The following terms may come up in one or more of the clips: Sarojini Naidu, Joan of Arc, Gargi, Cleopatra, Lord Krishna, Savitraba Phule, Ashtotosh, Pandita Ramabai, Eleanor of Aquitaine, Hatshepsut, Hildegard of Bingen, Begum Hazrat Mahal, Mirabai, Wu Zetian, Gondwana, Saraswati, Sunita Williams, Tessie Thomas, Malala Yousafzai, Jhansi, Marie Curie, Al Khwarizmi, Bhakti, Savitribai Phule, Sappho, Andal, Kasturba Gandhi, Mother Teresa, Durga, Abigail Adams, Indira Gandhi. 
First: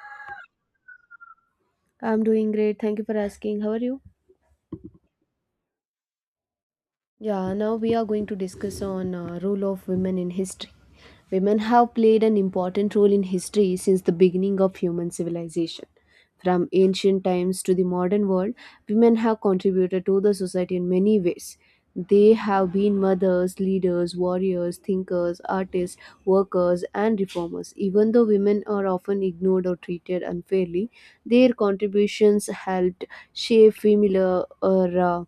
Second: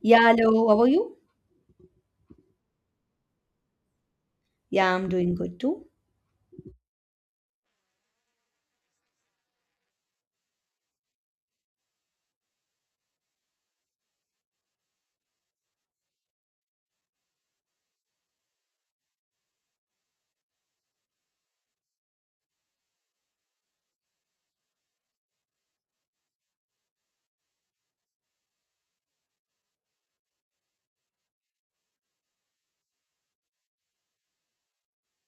Yeah, hello. How are you? I'm doing great. Thank you for asking. How are you? Yeah, I'm doing good too. Yeah, now we are going to discuss on role of women in history. Women have played an important role in history since the beginning of human civilization. From ancient times to the modern world, women have contributed to the society in many ways. They have been mothers, leaders, warriors, thinkers, artists, workers, and reformers. Even though women are often ignored or treated unfairly, their contributions helped shape familiar or uh,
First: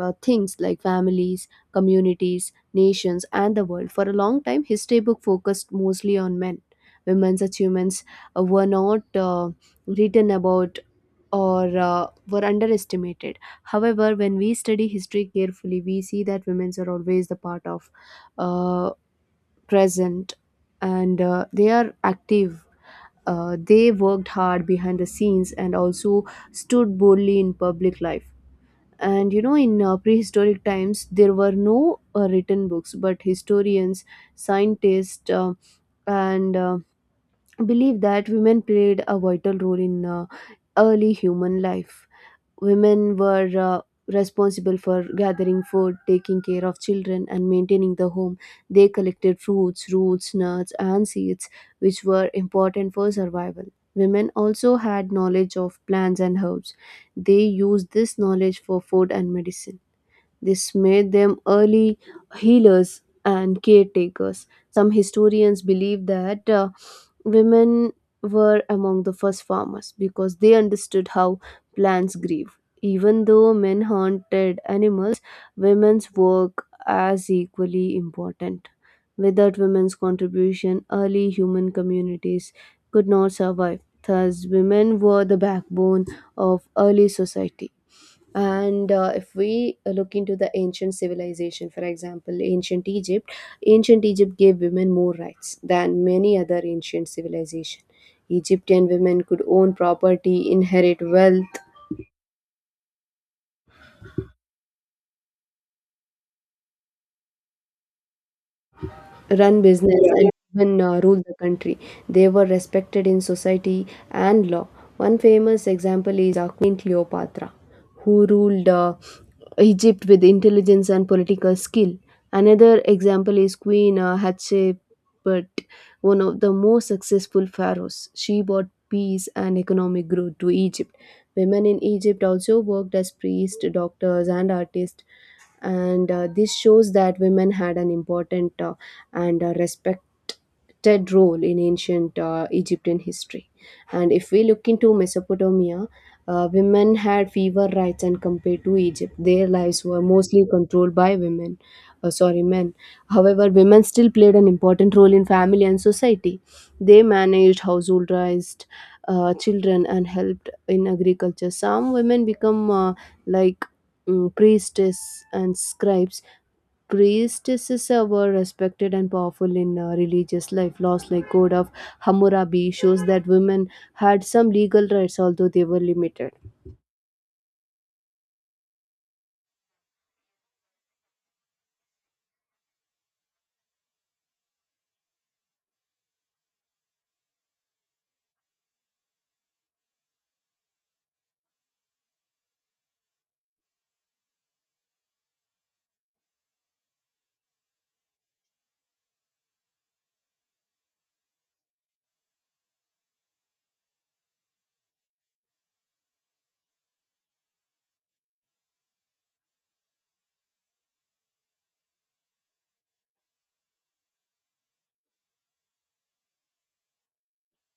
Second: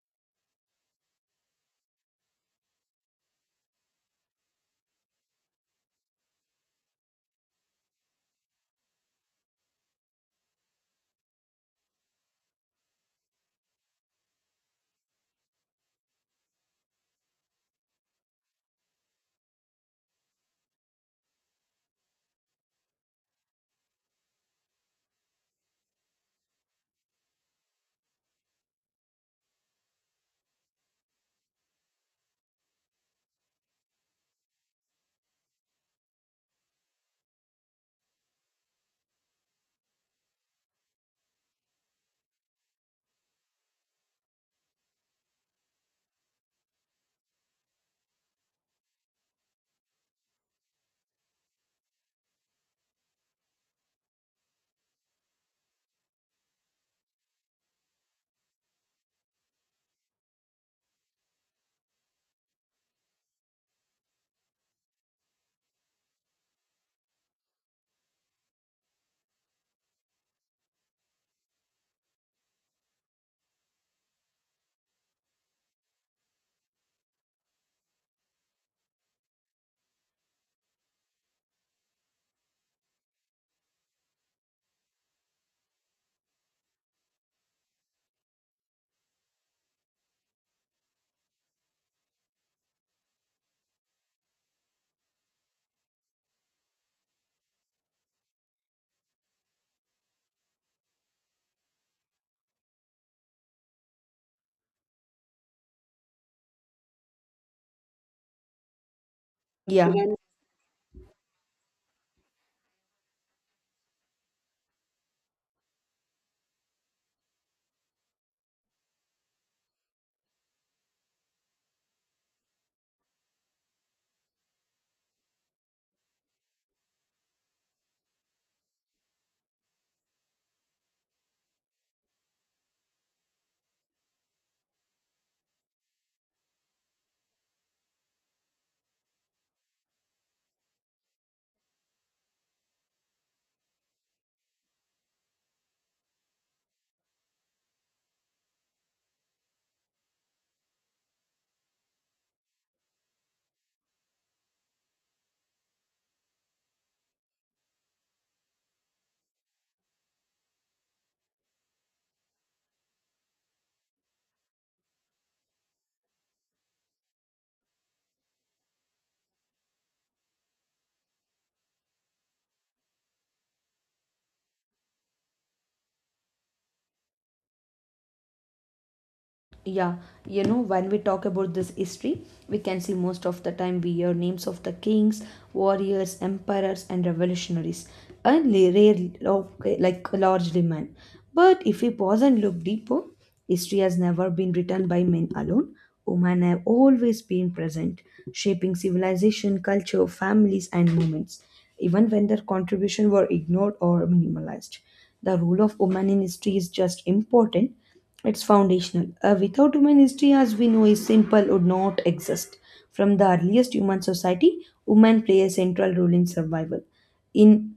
uh, things like families, communities, nations, and the world. For a long time, history book focused mostly on men. Women's achievements were not written about or were underestimated. However, when we study history carefully, we see that women are always the part of uh, present and they are active. They worked hard behind the scenes and also stood boldly in public life. And you know in prehistoric times there were no written books, but historians, scientists, and believe that women played a vital role in early human life. Women were responsible for gathering food, taking care of children, and maintaining the home. They collected fruits, roots, nuts, and seeds, which were important for survival. Women also had knowledge of plants and herbs. They used this knowledge for food and medicine. This made them early healers and caretakers. Some historians believe that women were among the first farmers because they understood how plants grieve. Even though men hunted animals, women's work as equally important. Without women's contribution, early human communities could not survive. Thus, women were the backbone of early society. And if we look into the ancient civilization, for example ancient Egypt. Ancient Egypt gave women more rights than many other ancient civilization. Egyptian women could own property, inherit wealth, run Yeah. business, Yeah, and even rule the country. They were respected in society and law. One famous example is Queen Cleopatra, who ruled Egypt with intelligence and political skill. Another example is Queen Hatshepsut, one of the most successful pharaohs. She brought peace and economic growth to Egypt. Women in Egypt also worked as priests, doctors, and artists, and this shows that women had an important and a respected role in ancient Egyptian history. And if we look into Mesopotamia, women had fewer rights and compared to Egypt. Their lives were mostly controlled by women, sorry, men. However, women still played an important role in family and society. They managed household, raised children, and helped in agriculture. Some women become like priestess and scribes. Priestesses were respected and powerful in religious life. Laws like Code of Hammurabi shows that women had some legal rights, although they were limited. yeah you know, when we talk about this history, we can see most of the time we hear names of the kings, warriors, emperors, and revolutionaries, and rarely, okay, like largely men. But if we pause and look deeper, history has never been written by men alone. Women have always been present, shaping civilization, culture, families, and movements. Even when their contribution were ignored or minimalized, the role of women in history is just important, it's foundational. A without human history as we know is simple would not exist. From the earliest human society, women play a central role in survival. In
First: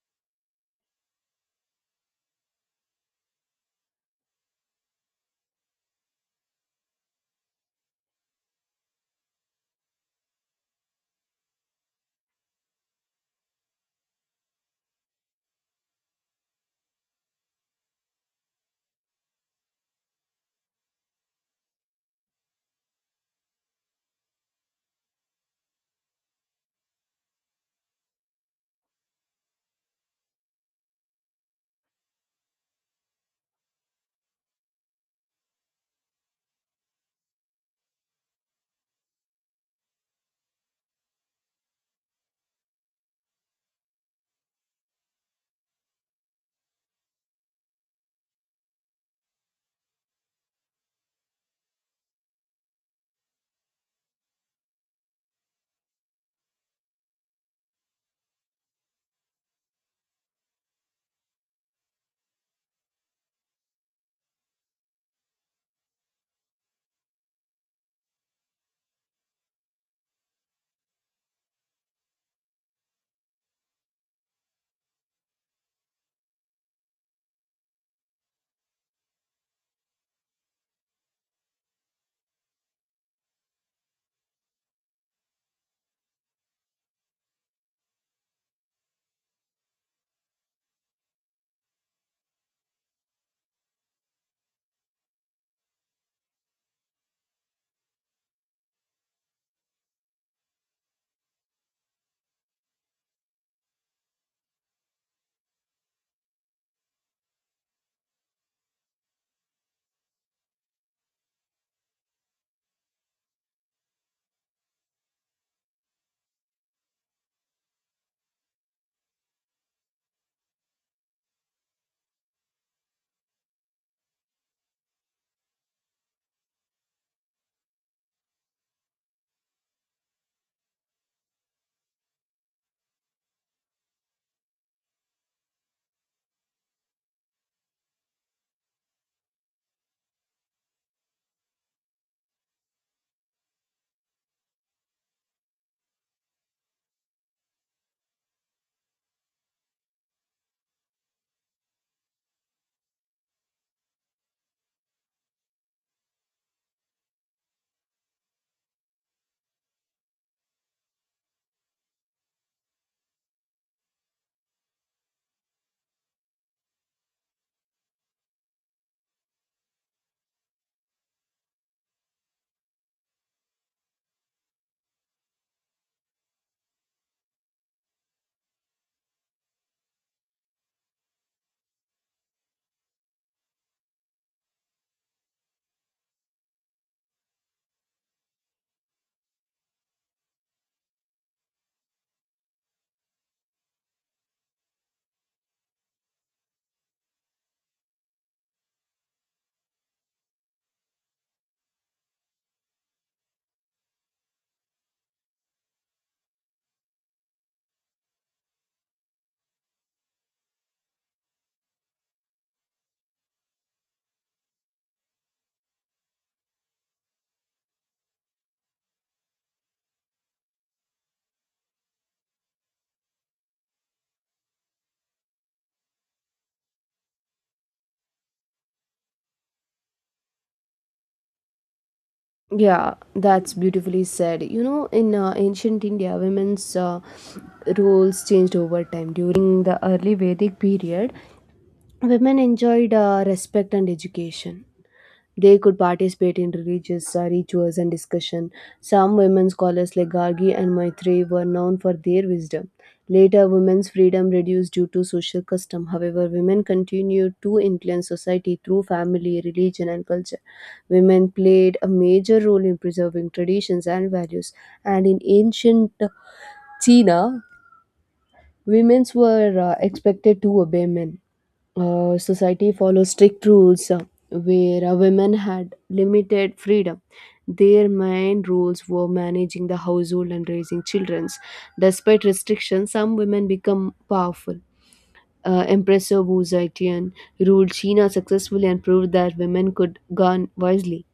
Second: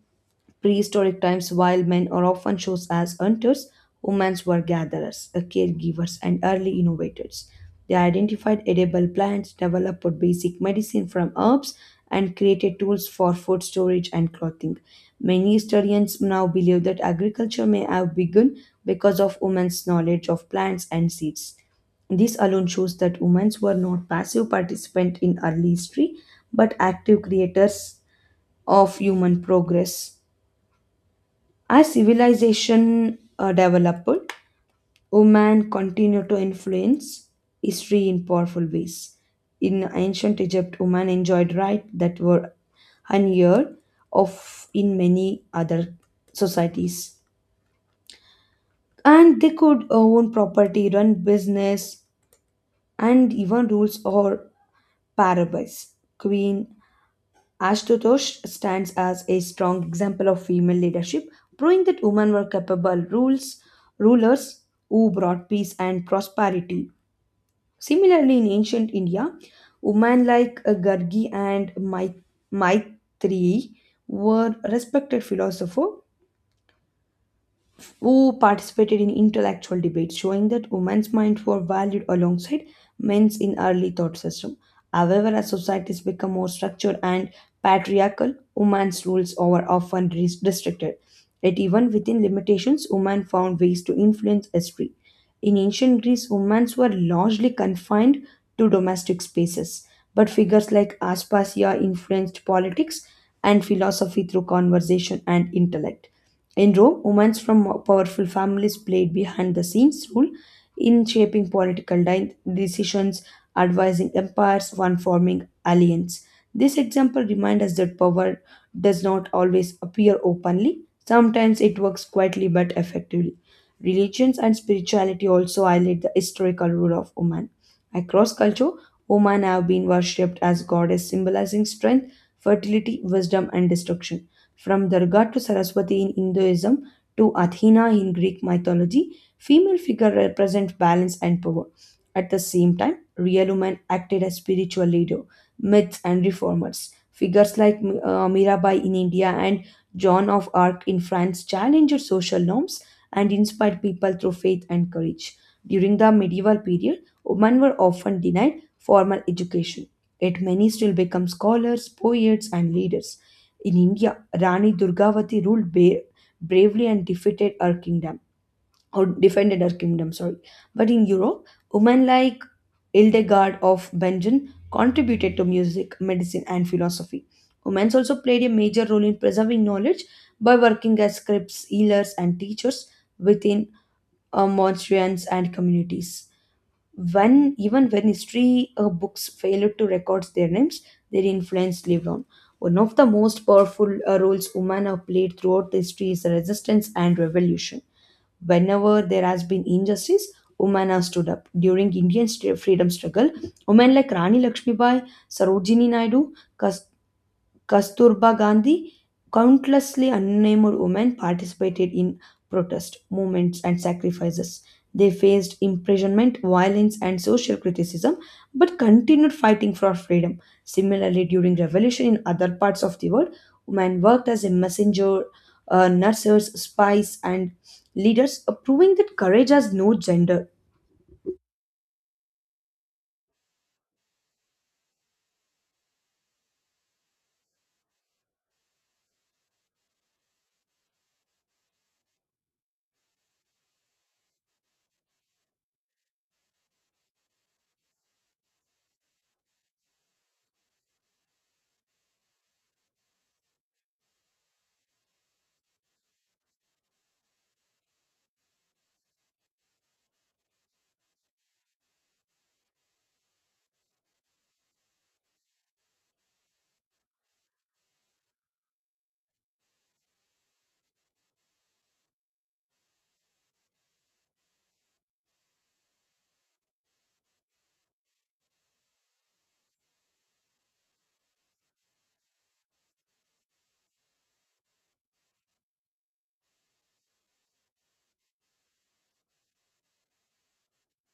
prehistoric times, while men are often shown as hunters, women were gatherers, caregivers, and early innovators. They identified edible plants, developed basic medicine from herbs, and created tools for food storage and clothing. Many historians now believe that agriculture may have begun because of women's knowledge of plants and seeds. This alone shows that women were not passive participants in early history but active creators of human progress. As civilization developed, women continued to influence history in powerful ways. In ancient Egypt, women enjoyed rights that were unheard of in many other societies. And they could own property, run business, and even rules or parables. Queen Ashtotosh stands as a strong example of female leadership, proving that women were capable rulers who brought peace and prosperity. Similarly, in ancient India, women like Gargi and Maitreyi were respected philosophers who participated in intellectual debates, showing that women's minds were valued alongside men's in early thought system. However, as societies become more structured and patriarchal, women's rules are often restricted. Yet even within limitations, women found ways to influence history. In ancient Greece, women were largely confined to domestic spaces, but figures like Aspasia influenced politics and philosophy through conversation and intellect. In Rome, women from powerful families played behind the scenes role in shaping political decisions, advising empires, and forming alliances. This example reminds us that power does not always appear openly. Sometimes it works quietly but effectively. Religions and spirituality also highlight the historical role of women. Across culture, women have been worshipped as goddess, symbolizing strength, fertility, wisdom, and destruction. From Durga to Saraswati in Hinduism to Athena in Greek mythology, female figures represent balance and power. At the same time, real women acted as spiritual leader, myths, and reformers. Figures like Mirabai in India and Joan of Arc in France challenged social norms and inspired people through faith and courage. During the medieval period, women were often denied formal education, yet many still become scholars, poets, and leaders. In India, Rani Durgavati ruled bravely and defeated her kingdom, or defended her kingdom, sorry. But in Europe, women like Hildegard of Bingen contributed to music, medicine, and philosophy. Women also played a major role in preserving knowledge by working as scribes, healers, and teachers within monstrans and communities. When even when history books failed to record their names, their influence lived on. One of the most powerful roles women have played throughout history is resistance and revolution. Whenever there has been injustice, women have stood up. During Indian freedom struggle, women like Rani Lakshmibai, Sarojini Naidu, Kasturba Gandhi, countlessly unnamed women participated in protest movements and sacrifices. They faced imprisonment, violence, and social criticism, but continued fighting for freedom. Similarly, during revolution in other parts of the world, women worked as a messenger, nurses, spies, and leaders, proving that courage has no gender. Yeah, that's beautifully said. You know, in ancient India, women's roles changed over time. During the early Vedic period, women enjoyed respect and education. They could participate in religious rituals and discussion. Some women scholars like Gargi and Maitreyi were known for their wisdom. Later, women's freedom reduced due to social custom. However, women continued to influence society through family, religion, and culture. Women played a major role in preserving traditions and values. And in ancient China, women were expected to obey men. Society follows strict rules where women had limited freedom. Their main roles were managing the household and raising children. Despite restrictions, some women become powerful. Empress of Wu Zetian ruled China successfully and proved that women could govern wisely.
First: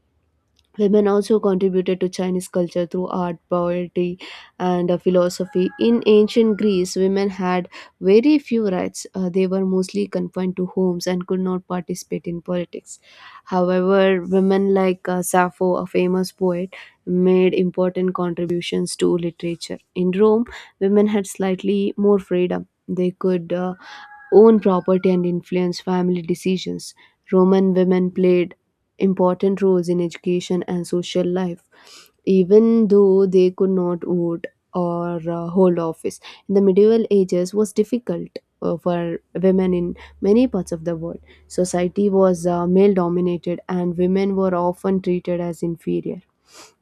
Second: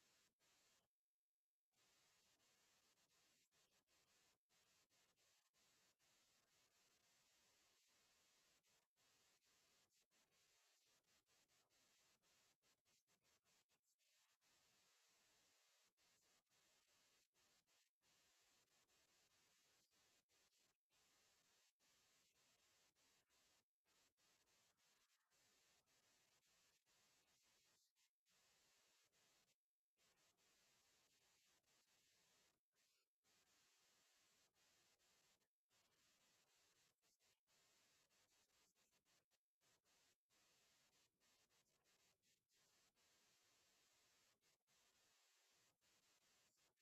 Women also contributed to Chinese culture through art, poetry, and philosophy. In ancient Greece, women had very few rights. They were mostly confined to homes and could not participate in politics. However, women like Sappho, a famous poet, made important contributions to literature. In Rome, women had slightly more freedom. They could own property and influence family decisions. Roman women played important roles in education and social life, even though they could not vote or hold office. In the medieval ages was difficult for women in many parts of the world. Society was male dominated, and women were often treated as inferior.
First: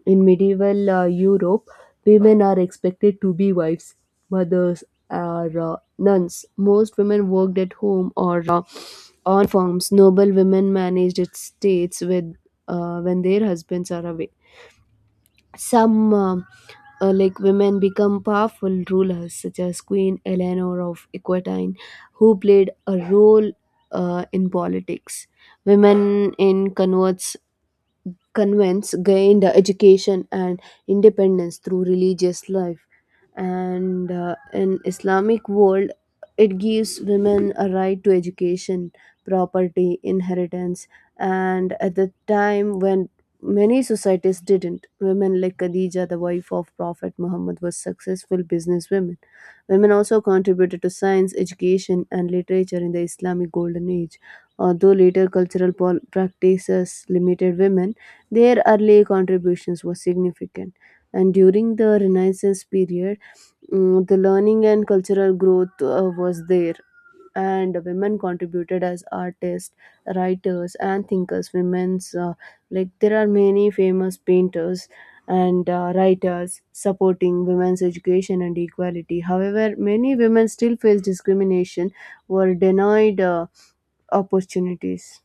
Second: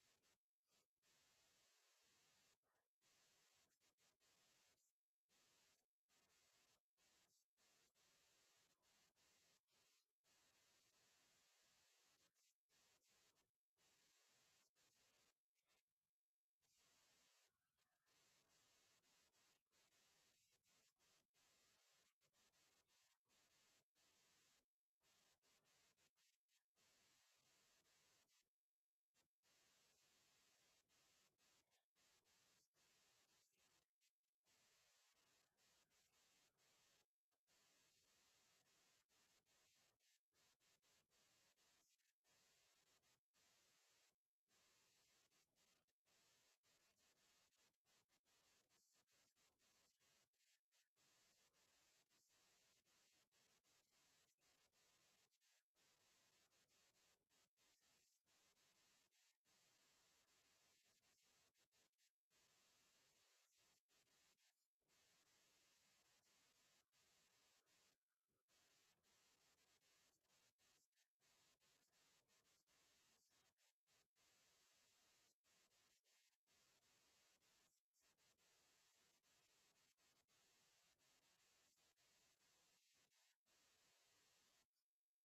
In medieval Europe, women are expected to be wives, mothers, or nuns. Most women worked at home or on farms. Noble women managed estates with, when their husbands are away. Some women become powerful rulers, such as Queen Eleanor of Aquitaine, who played a role in politics. Women in converts convents gained education and independence through religious life. And in Islamic world, it gives women a right to education, property inheritance, and at the time when many societies didn't, women like Khadija, the wife of Prophet Muhammad, was successful businesswomen. Women also contributed to science, education, and literature in the Islamic golden age. Although later cultural practices limited women, their early contributions were significant. And during the Renaissance period, the learning and cultural growth was there, and women contributed as artists, writers, and thinkers. Women's, there are many famous painters and writers supporting women's education and equality. However, many women still face discrimination, were denied opportunities.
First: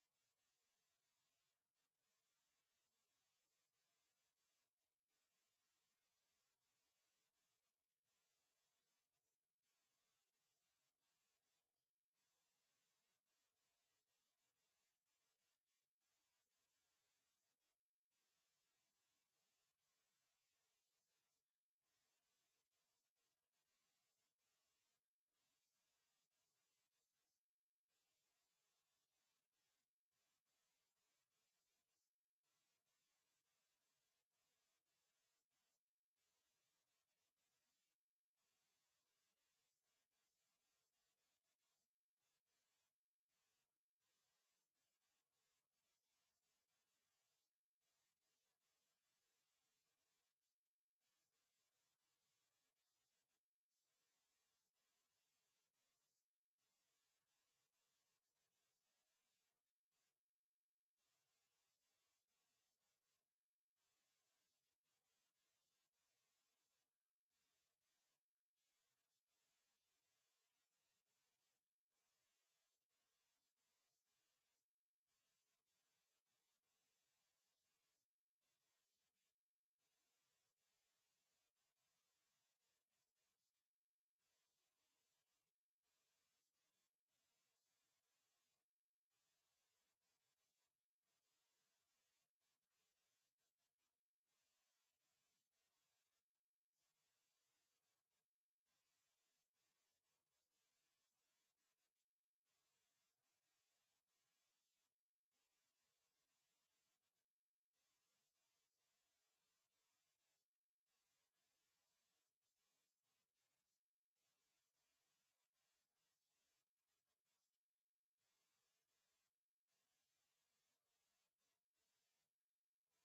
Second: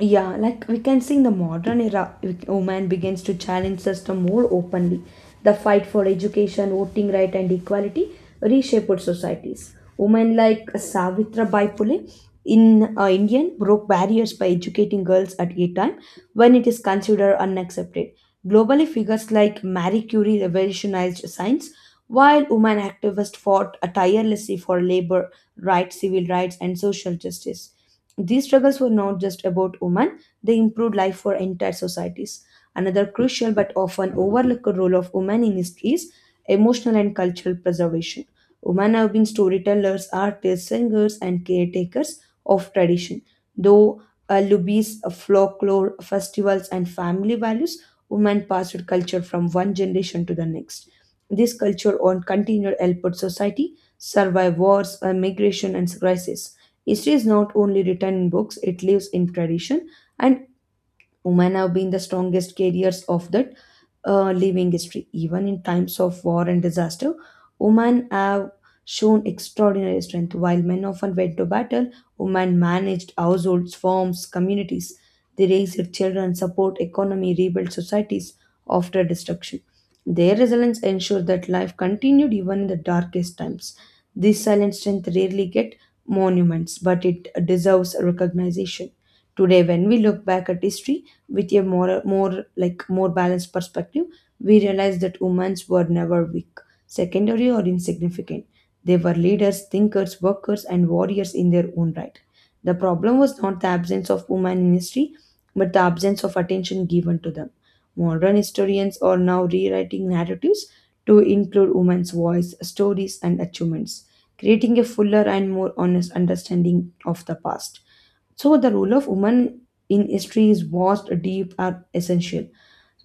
Yeah, like we can see in the modern era, women begins to challenge system more openly. The fight for education, voting right, and equality reshaped societies. Women like Savitribai Phule in Indian broke barriers by educating girls at a time when it is considered unaccepted. Globally, figures like Marie Curie revolutionized science, while women activists fought tirelessly for labor rights, civil rights, and social justice. These struggles were not just about women, they improved life for entire societies. Another crucial but often overlooked role of women in history is emotional and cultural preservation. Women have been storytellers, artists, singers, and caretakers of tradition. Though lubies, folklore, festivals, and family values, women passed culture from one generation to the next. This culture on continued helped society survive wars, migration, and crises. History is not only written in books, it lives in tradition, and women have been the strongest carriers of that living history. Even in times of war and disaster, women have shown extraordinary strength. While men often went to battle, women managed households, farms, communities. They raised their children, support economy, rebuilt societies after destruction. Their resilience ensured that life continued even in the darkest times. This silent strength rarely get monuments, but it deserves recognition. Today, when we look back at history, with a more balanced perspective, we realize that women were never weak, secondary, or insignificant. They were leaders, thinkers, workers, and warriors in their own right. The problem was not the absence of women in history, but the absence of attention given to them. Modern historians are now rewriting narratives to include women's voice, stories, and achievements, creating a fuller and more honest understanding of the past. So the role of women in history is vast, deep, and essential.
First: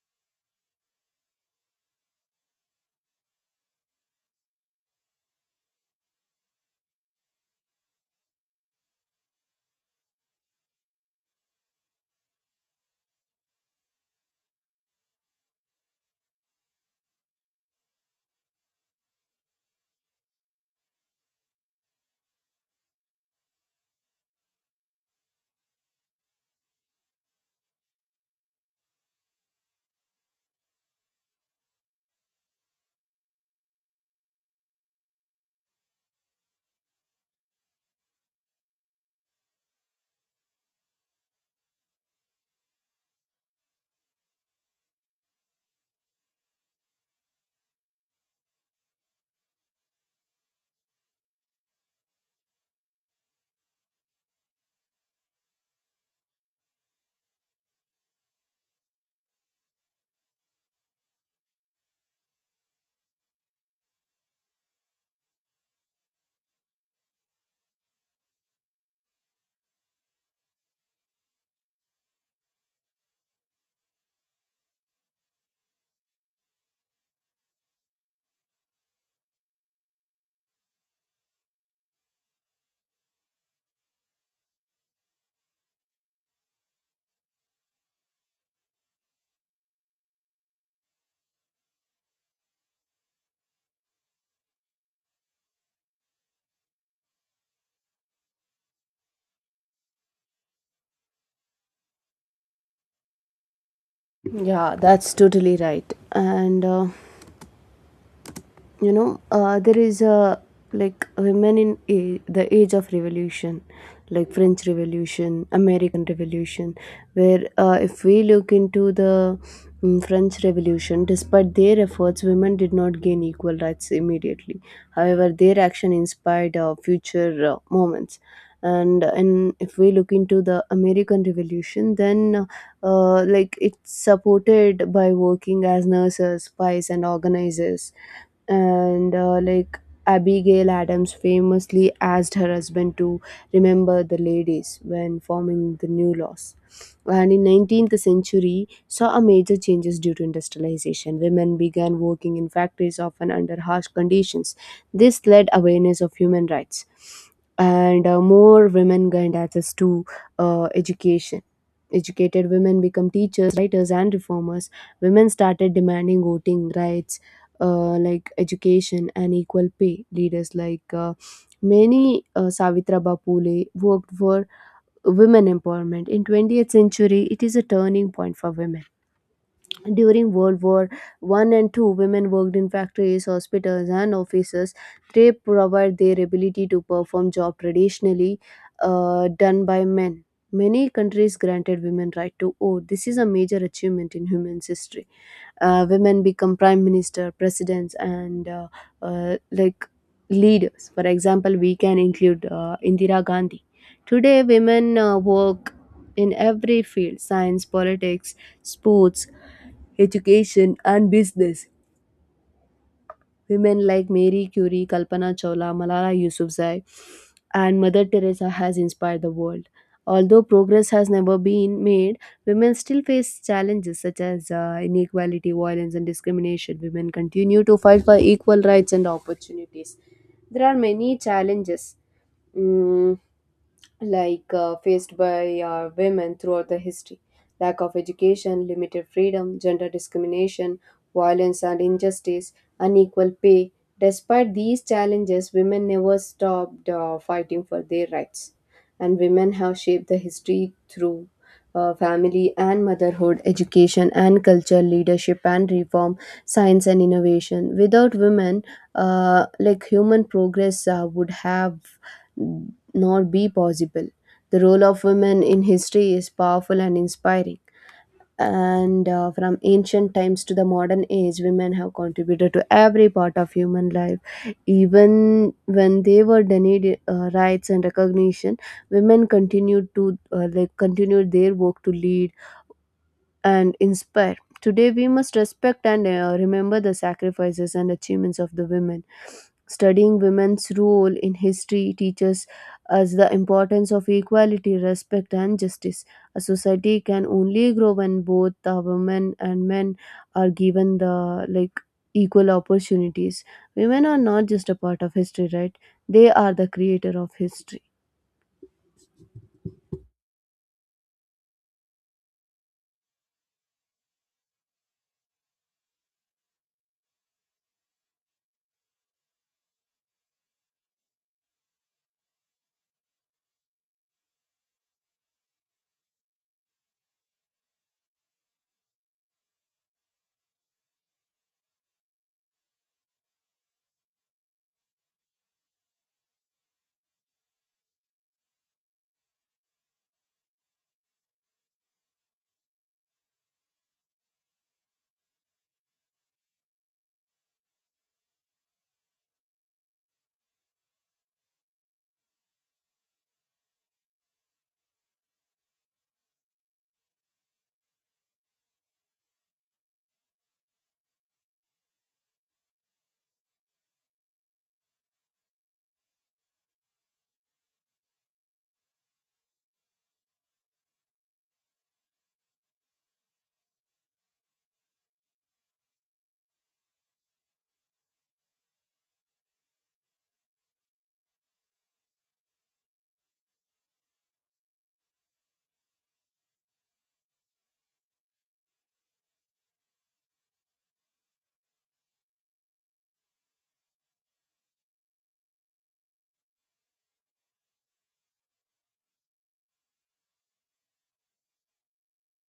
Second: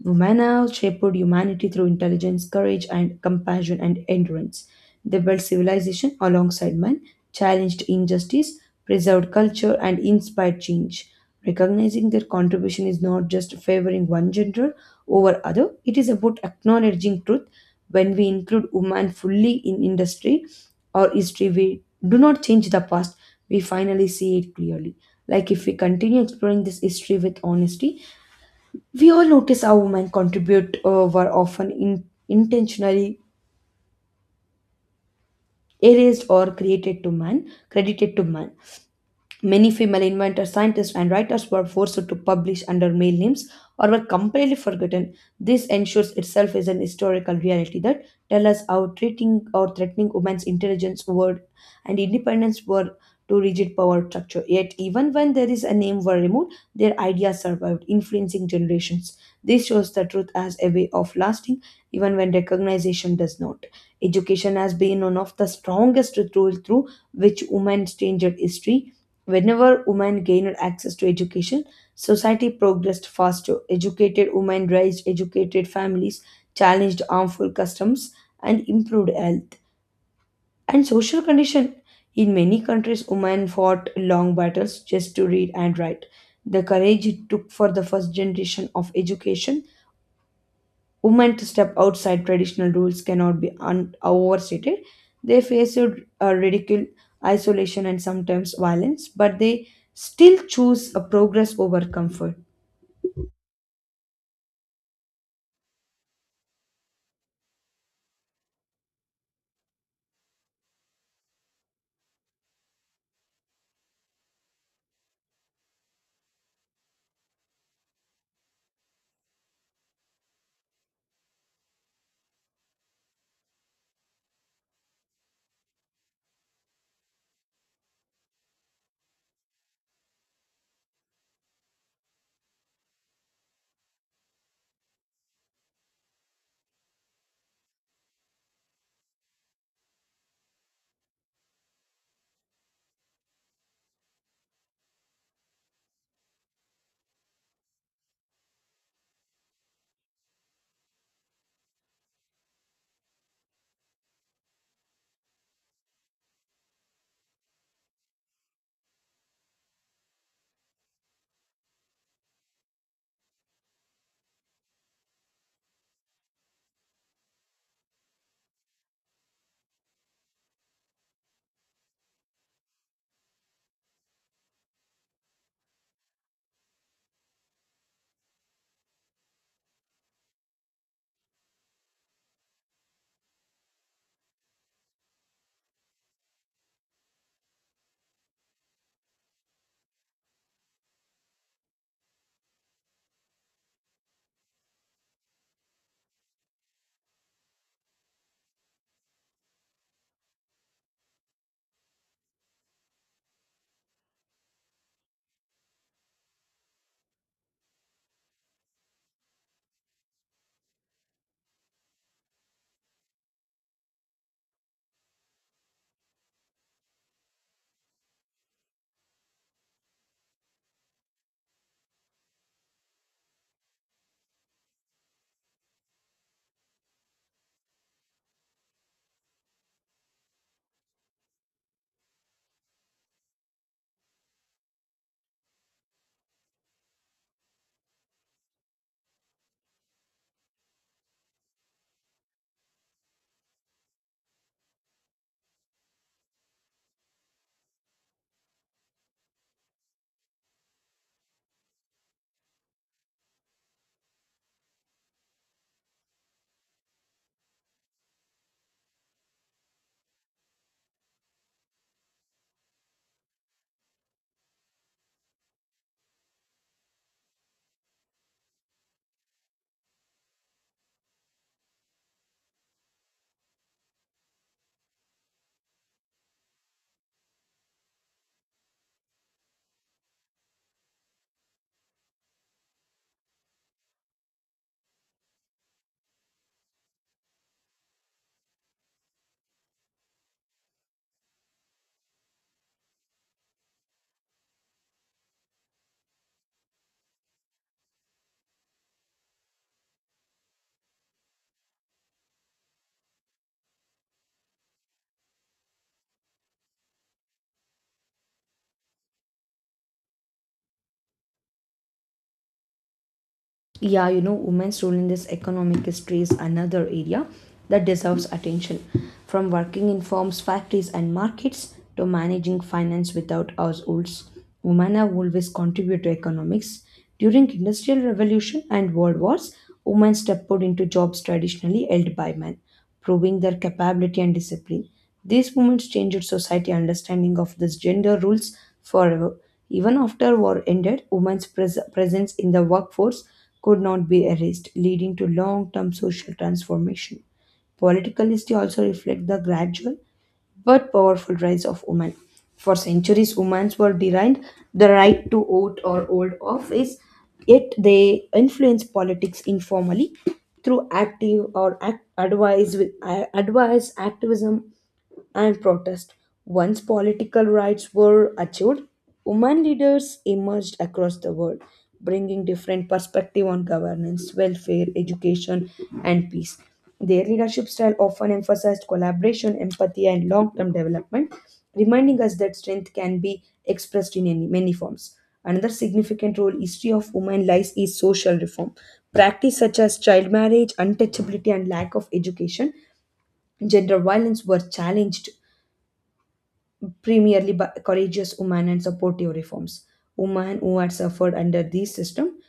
Romana shaped humanity through intelligence, courage, and compassion and endurance. They built civilization alongside man, challenged injustice, preserved culture, and inspired change. Recognizing their contribution is not just favoring one gender over other, it is about acknowledging truth. When we include women fully in industry or history, we do not change the past, we finally see it clearly. Like if we continue exploring this history with honesty, we all notice how women contribute were often intentionally erased or created to man, credited to man. Many female inventors, scientists, and writers were forced to publish under male names or were completely forgotten. This ensures itself is an historical reality that tells us how treating or threatening women's intelligence, word, and independence were to rigid power structure. Yet, even when there is a name were removed, their ideas survived, influencing generations. This shows the truth as a way of lasting, even when recognition does not. Education has been one of the strongest tools through which women changed history. Whenever women gained access to education, society progressed faster. Educated women raised educated families, challenged harmful customs, and improved health and social condition. In many countries, women fought long battles just to read and write. The courage it took for the first generation of education women to step outside traditional rules cannot be overstated. They face a ridicule, isolation, and sometimes violence, but they still choose a progress over comfort. Yeah, that's totally right. And you know there is a, like, women in a, the age of revolution, like French Revolution, American Revolution. Where if we look into the French Revolution, despite their efforts, women did not gain equal rights immediately. However, their action inspired future moments. And in, if we look into the American Revolution, then like, it's supported by working as nurses, spies, and organizers. And like, Abigail Adams famously asked her husband to remember the ladies when forming the new laws. And in 19th century saw a major changes due to industrialization. Women began working in factories, often under harsh conditions. This led awareness of human rights, and more women gained access to education. Educated women become teachers, writers, and reformers. Women started demanding voting rights, like education and equal pay. Leaders like many Savitraba Phule worked for women empowerment. In 20th century, it is a turning point for women. During World War One and Two, women worked in factories, hospitals, and offices. They provide their ability to perform job traditionally done by men. Many countries granted women right to vote. This is a major achievement in human's history. Women become prime minister, presidents, and uh, like leaders. For example, we can include Indira Gandhi. Today, women work in every field: science, politics, sports, education, and business. Women like Mary Curie, Kalpana Chawla, Malala Yousafzai, and Mother Teresa has inspired the world. Although progress has never been made, women still face challenges such as inequality, violence, and discrimination. Women continue to fight for equal rights and opportunities. There are many challenges. Mm, faced by women throughout the history: lack of education, limited freedom, gender discrimination, violence and injustice, unequal pay. Despite these challenges, women never stopped fighting for their rights. And women have shaped the history through family and motherhood, education and culture, leadership and reform, science and innovation. Without women, human progress would have not be possible. The role of women in history is powerful and inspiring. And from ancient times to the modern age, women have contributed to every part of human life. Even when they were denied rights and recognition, women continued to continued their work to lead, and inspire. Today, we must respect and remember the sacrifices and achievements of the women. Studying women's role in history teaches us the importance of equality, respect, and justice. A society can only grow when both the women and men are given the equal opportunities. Women are not just a part of history, right? They are the creator of history. Yeah, you know, women's role in this economic history is another area that deserves attention. From working in firms, factories, and markets to managing finance without households, women have always contributed to economics. During industrial revolution and world wars, women stepped out into jobs traditionally held by men, proving their capability and discipline. These movements changed society understanding of this gender rules forever. Even after war ended, women's presence in the workforce could not be erased, leading to long-term social transformation. Political history also reflects the gradual but powerful rights of women. For centuries, women were denied the right to vote or hold office, yet they influenced politics informally through advice with advice, activism, and protest. Once political rights were achieved, women leaders emerged across the world, bringing different perspective on governance, welfare, education, and peace. Their leadership style often emphasized collaboration, empathy, and long-term development, reminding us that strength can be expressed in many forms. Another significant role history of women lies is social reform. Practice such as child marriage, untouchability, and lack of education, gender violence were challenged primarily by courageous women and supportive reforms. Women who had suffered under this system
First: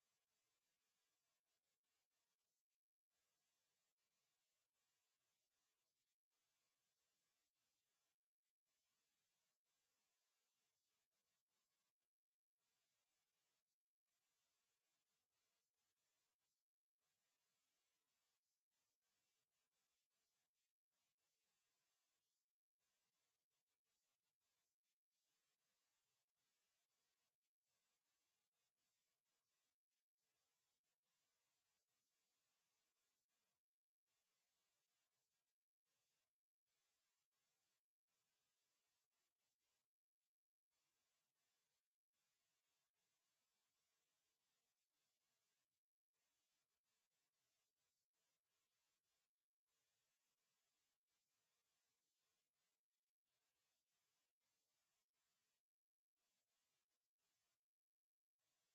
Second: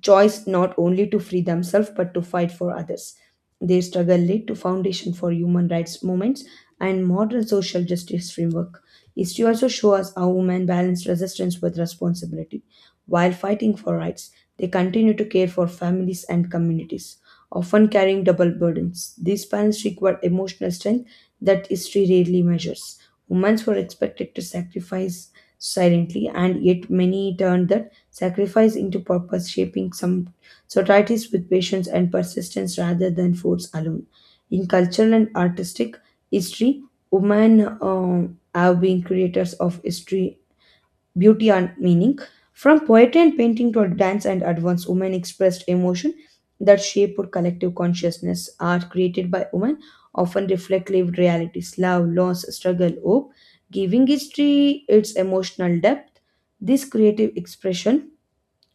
choice not only to free themselves but to fight for others. Their struggle laid to foundation for human rights movements and modern social justice framework. History also shows us how women balanced resistance with responsibility. While fighting for rights, they continue to care for families and communities, often carrying double burdens. These balance require emotional strength that history rarely measures. Women were expected to sacrifice silently, and yet many turned the sacrifice into purpose, shaping some societies with patience and persistence rather than force alone. In cultural and artistic history, women have been creators of history, beauty, and meaning. From poetry and painting to dance and advance, women expressed emotion that shaped collective consciousness. Art created by women often reflect lived realities, love, loss, struggle, hope, giving history its emotional depth. This creative expression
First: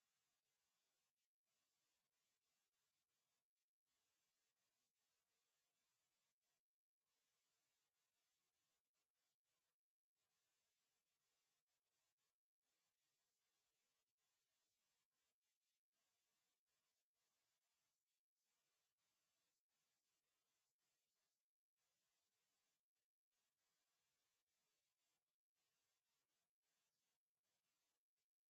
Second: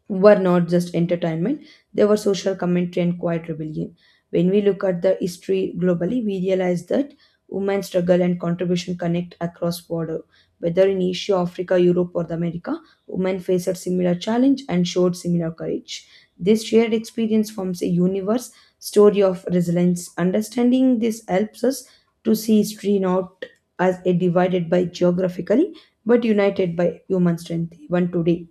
were not just entertainment, they were social commentary and quiet rebellion. When we look at the history globally, we realize that women's struggle and contribution connect across border. Whether in Asia, Africa, Europe, or the America, women faced similar challenge and showed similar courage. This shared experience forms a universe story of resilience. Understanding this helps us to see history not as a divided by geographically, but united by human strength. Even today,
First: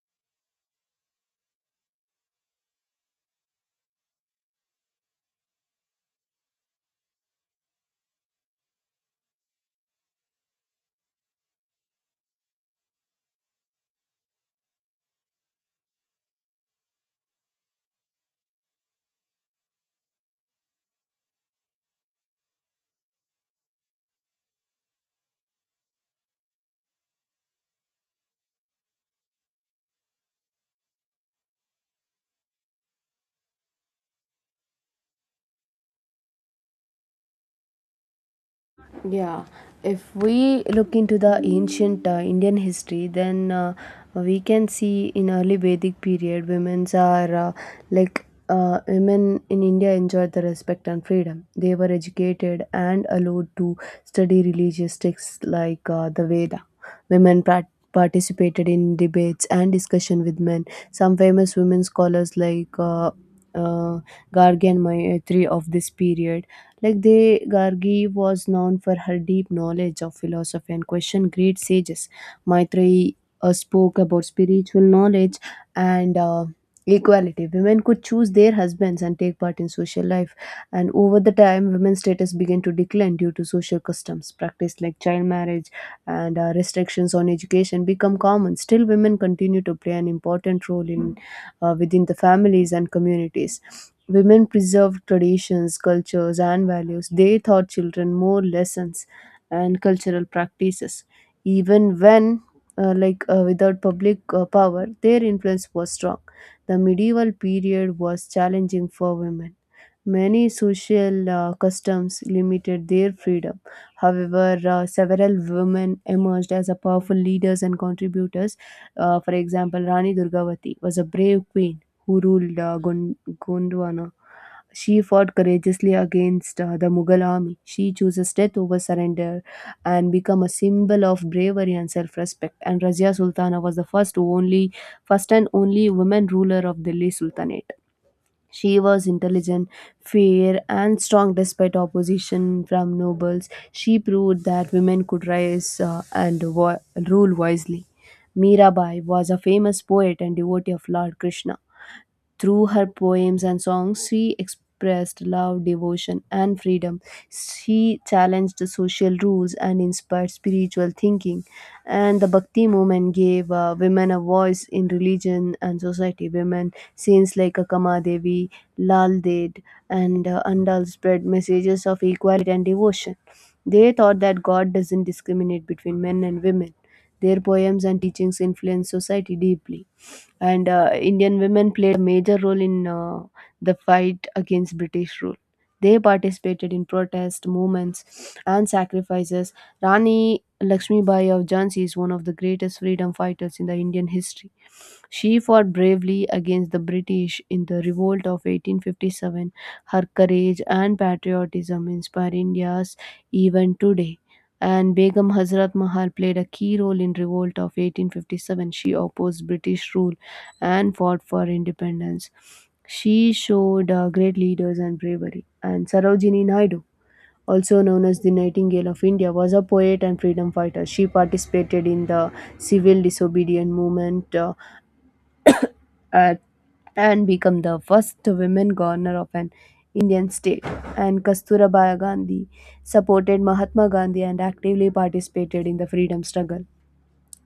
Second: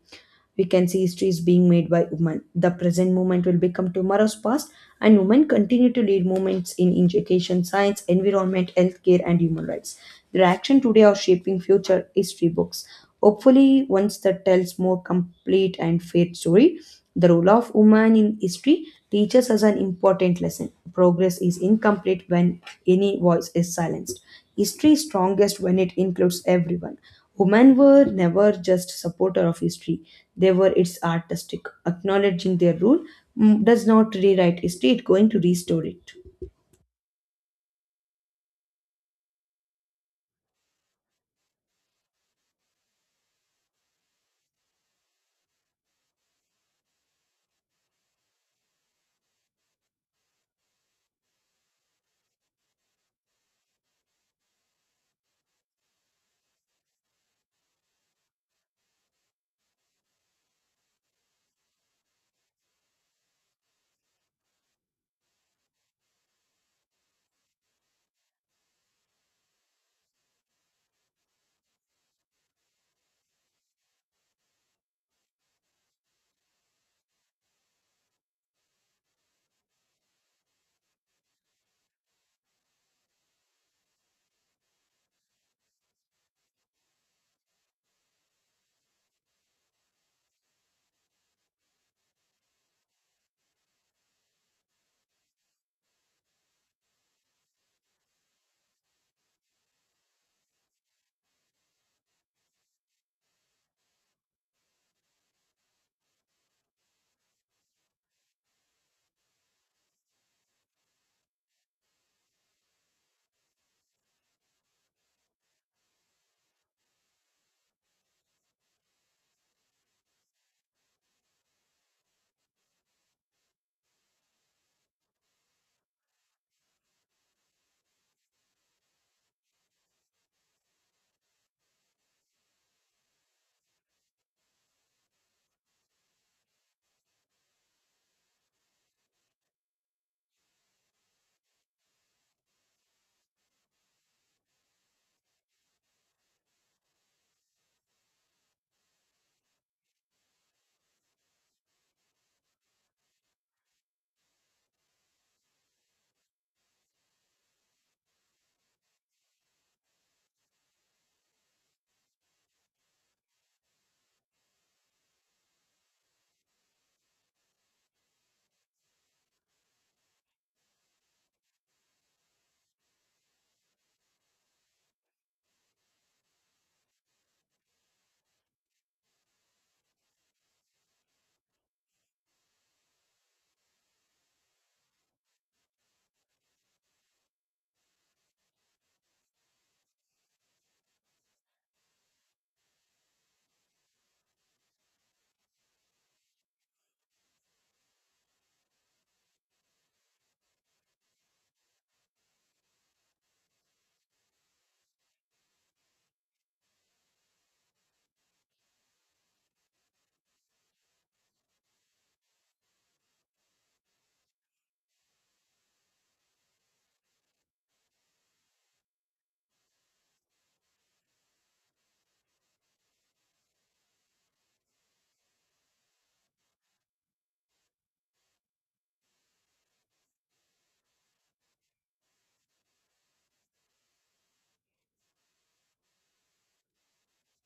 we can see histories being made by women. The present movement will become tomorrow's past, and women continue to lead movements in education, science, environment, healthcare, and human rights. Their action today are shaping future history books. Hopefully, once that tells more complete and fair story, the role of woman in history teaches us an important lesson. Progress is incomplete when any voice is silenced. History is strongest when it includes everyone. Women were never just supporter of history. They were its artistic. Acknowledging their role does not rewrite history, it's going to restore it. Yeah, if we look into the ancient Indian history, then we can see in early Vedic period, women's are women in India enjoyed the respect and freedom. They were educated and allowed to study religious texts like the Veda. Women prac participated in debates and discussion with men. Some famous women scholars like uh, Gargi and Mayatri of this period, like the Gargi was known for her deep knowledge of philosophy and questioned great sages. Maitreyi spoke about spiritual knowledge and equality. Women could choose their husbands and take part in social life. And over the time, women's status began to decline due to social customs. Practice like child marriage and restrictions on education become common. Still, women continue to play an important role in within the families and communities. Women preserved traditions, cultures, and values. They taught children more lessons and cultural practices. Even when, without public power, their influence was strong. The medieval period was challenging for women. Many social customs limited their freedom. However, several women emerged as a powerful leaders and contributors. For example, Rani Durgavati was a brave queen who ruled Gondwana. She fought courageously against the Mughal army. She chooses death over surrender and become a symbol of bravery and self-respect. And Razia Sultana was the first and only woman ruler of Delhi Sultanate. She was intelligent, fair, and strong despite opposition from nobles. She proved that women could rise and rule wisely. Mirabai was a famous poet and devotee of Lord Krishna. Through her poems and songs, she expressed love, devotion, and freedom. She challenged the social rules and inspired spiritual thinking. And the Bhakti movement gave women a voice in religion and society. Women, saints like Akama Devi, Lal Ded, and Andal spread messages of equality and devotion. They thought that God doesn't discriminate between men and women. Their poems and teachings influenced society deeply. And Indian women played a major role in the fight against British rule. They participated in protest movements and sacrifices. Rani Lakshmibai of Jhansi is one of the greatest freedom fighters in the Indian history. She fought bravely against the British in the revolt of 1857. Her courage and patriotism inspire India's even today. And Begum Hazrat Mahal played a key role in revolt of 1857. She opposed British rule and fought for independence. She showed great leaders and bravery. And Sarojini Naidu, also known as the Nightingale of India, was a poet and freedom fighter. She participated in the civil disobedience movement uh, and became the first women governor of an Indian state. And Kasturba Gandhi supported Mahatma Gandhi and actively participated in the freedom struggle.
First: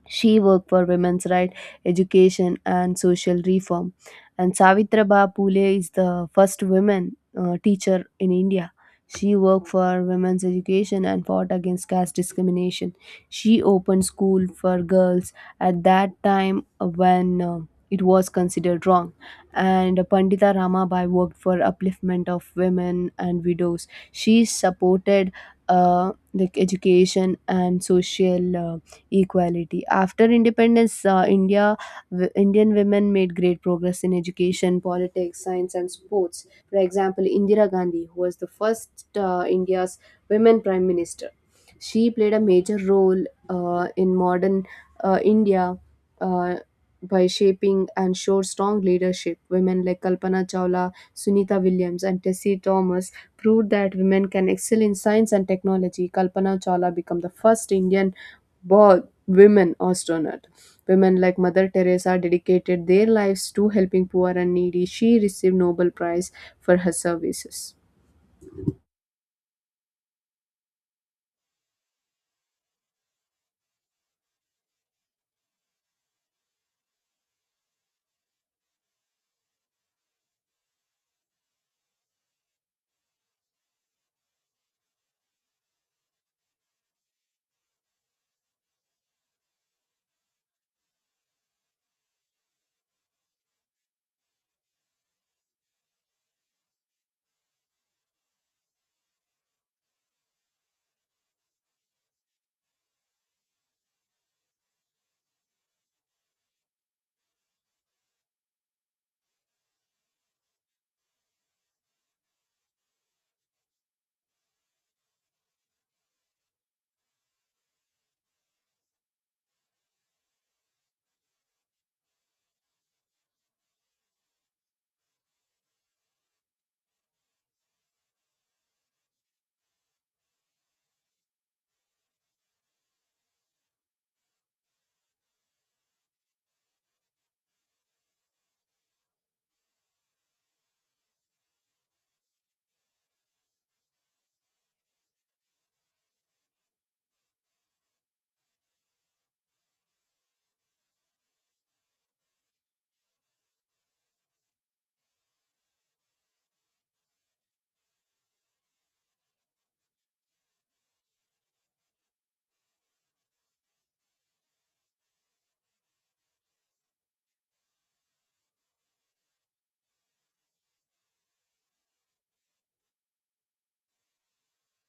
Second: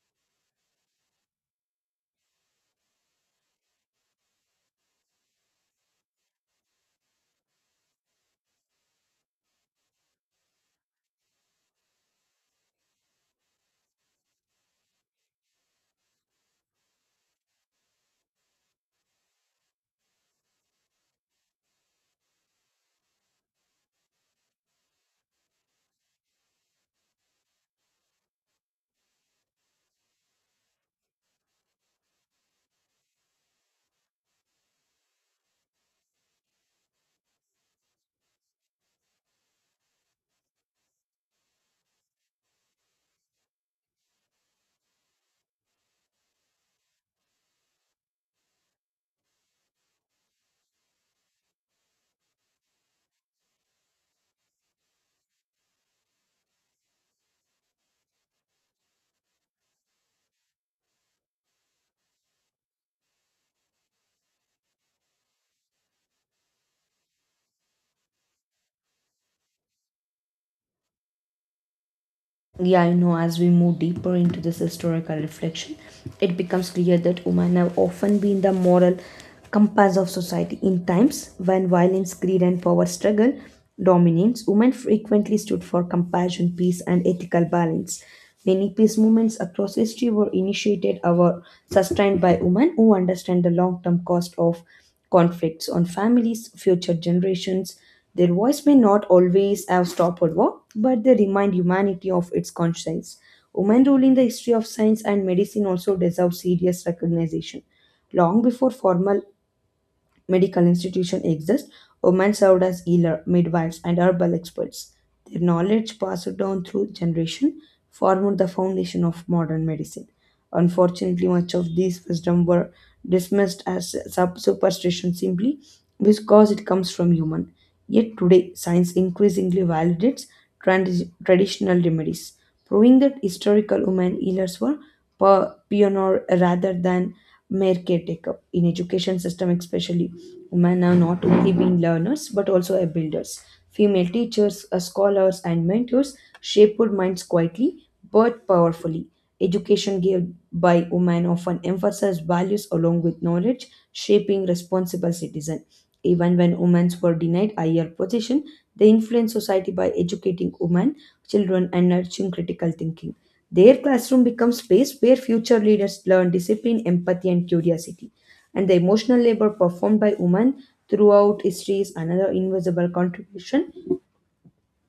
She worked for women's rights, education, and social reform. And Savitraba Phule is the first woman teacher in India. She worked for women's education and fought against caste discrimination. She opened school for girls at that time when it was considered wrong. And Pandita Ramabai worked for upliftment of women and widows. She supported education and social equality. After independence, Indian women made great progress in education, politics, science, and sports. For example, Indira Gandhi, who was the first India's women prime minister, she played a major role in modern India. Uh, by shaping and showed strong leadership. Women like Kalpana Chawla, Sunita Williams, and Tessie Thomas proved that women can excel in science and technology. Kalpana Chawla became the first Indian born women astronaut. Women like Mother Teresa dedicated their lives to helping poor and needy. She received Nobel Prize for her services. Yeah, as we move deeper into this historical reflection, it becomes clear that women have often been the moral compass of society. In times when violence, greed, and power struggle dominates, women frequently stood for compassion, peace, and ethical balance. Many peace movements across history were initiated or sustained by women who understand the long term cost of conflicts on families, future generations, their voice may not always have stopped war, but they remind humanity of its conscience. Women's role in the history of science and medicine also deserves serious recognition. Long before formal medical institutions exist, women served as healer, midwives, and herbal experts. Their knowledge passed down through generation formed the foundation of modern medicine. Unfortunately, much of these wisdom were dismissed as superstition simply because it comes from human. Yet today, science increasingly validates traditional remedies, proving that historical women healers were pioneer rather than mere caretaker. In education system especially, women are not only being learners but also a builders. Female teachers, scholars and mentors shaped minds quietly but powerfully. Education given by women often emphasizes values along with knowledge, shaping responsible citizen. Even when women were denied higher position, they influenced society by educating women, children, and nurturing critical thinking. Their classroom becomes space where future leaders learn discipline, empathy, and curiosity. And the emotional labor performed by women throughout history is another invisible contribution.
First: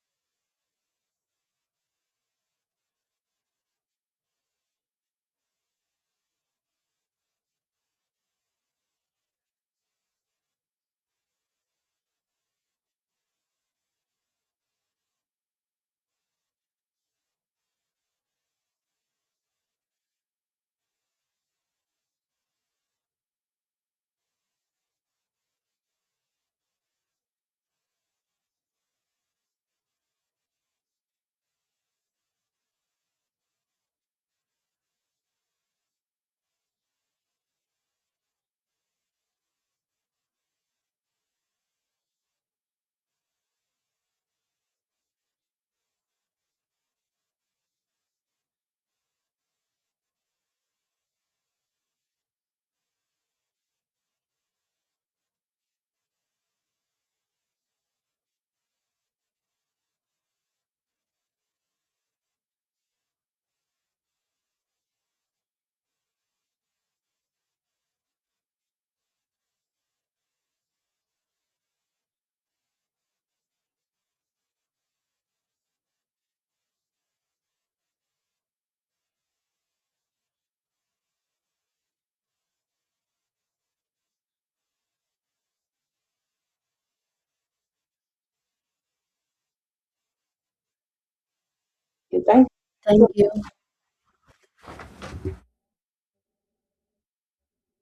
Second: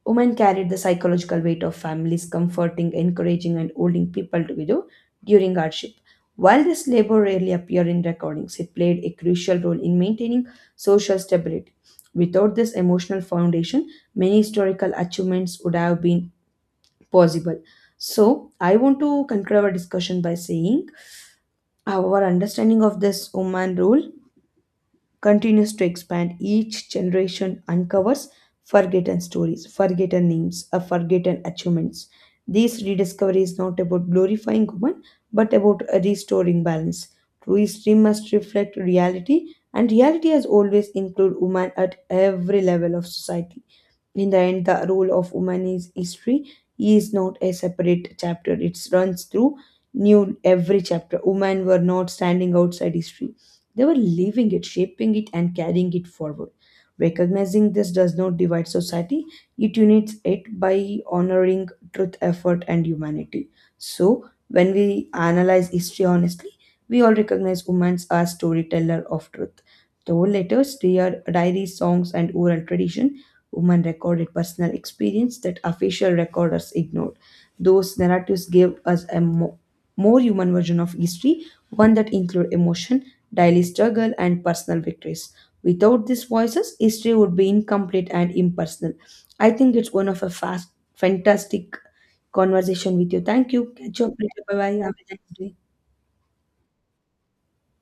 Women carried the psychological weight of families, comforting, encouraging, and holding people together during hardship. While this labor rarely appeared in recordings, it played a crucial role in maintaining social stability. Without this emotional foundation, many historical achievements would have been possible. So, I want to conclude our discussion by saying our understanding of this Oman rule continues to expand. Each generation uncovers forgotten stories, forgotten names, or forgotten achievements. This rediscovery is not about glorifying Oman, but about restoring balance. True history must reflect reality, and reality has always included women at every level of society. In the end, the role of women is history, is not a separate chapter. It runs through new every chapter. Women were not standing outside history, they were living it, shaping it, and carrying it forward. Recognizing this does not divide society, it unites it by honoring truth, effort, and humanity. So, when we analyze history honestly, we all recognize women as storyteller of truth, though letters, their diaries, songs, and oral tradition. Women recorded personal experience that official recorders ignored. Those narratives gave us more human version of history, one that included emotion, daily struggle, and personal victories. Without these voices, history would be incomplete and impersonal. I think it's one of fantastic Okay, thank conversation with you. Thank you. Catch you up later. Bye bye. Have a nice day.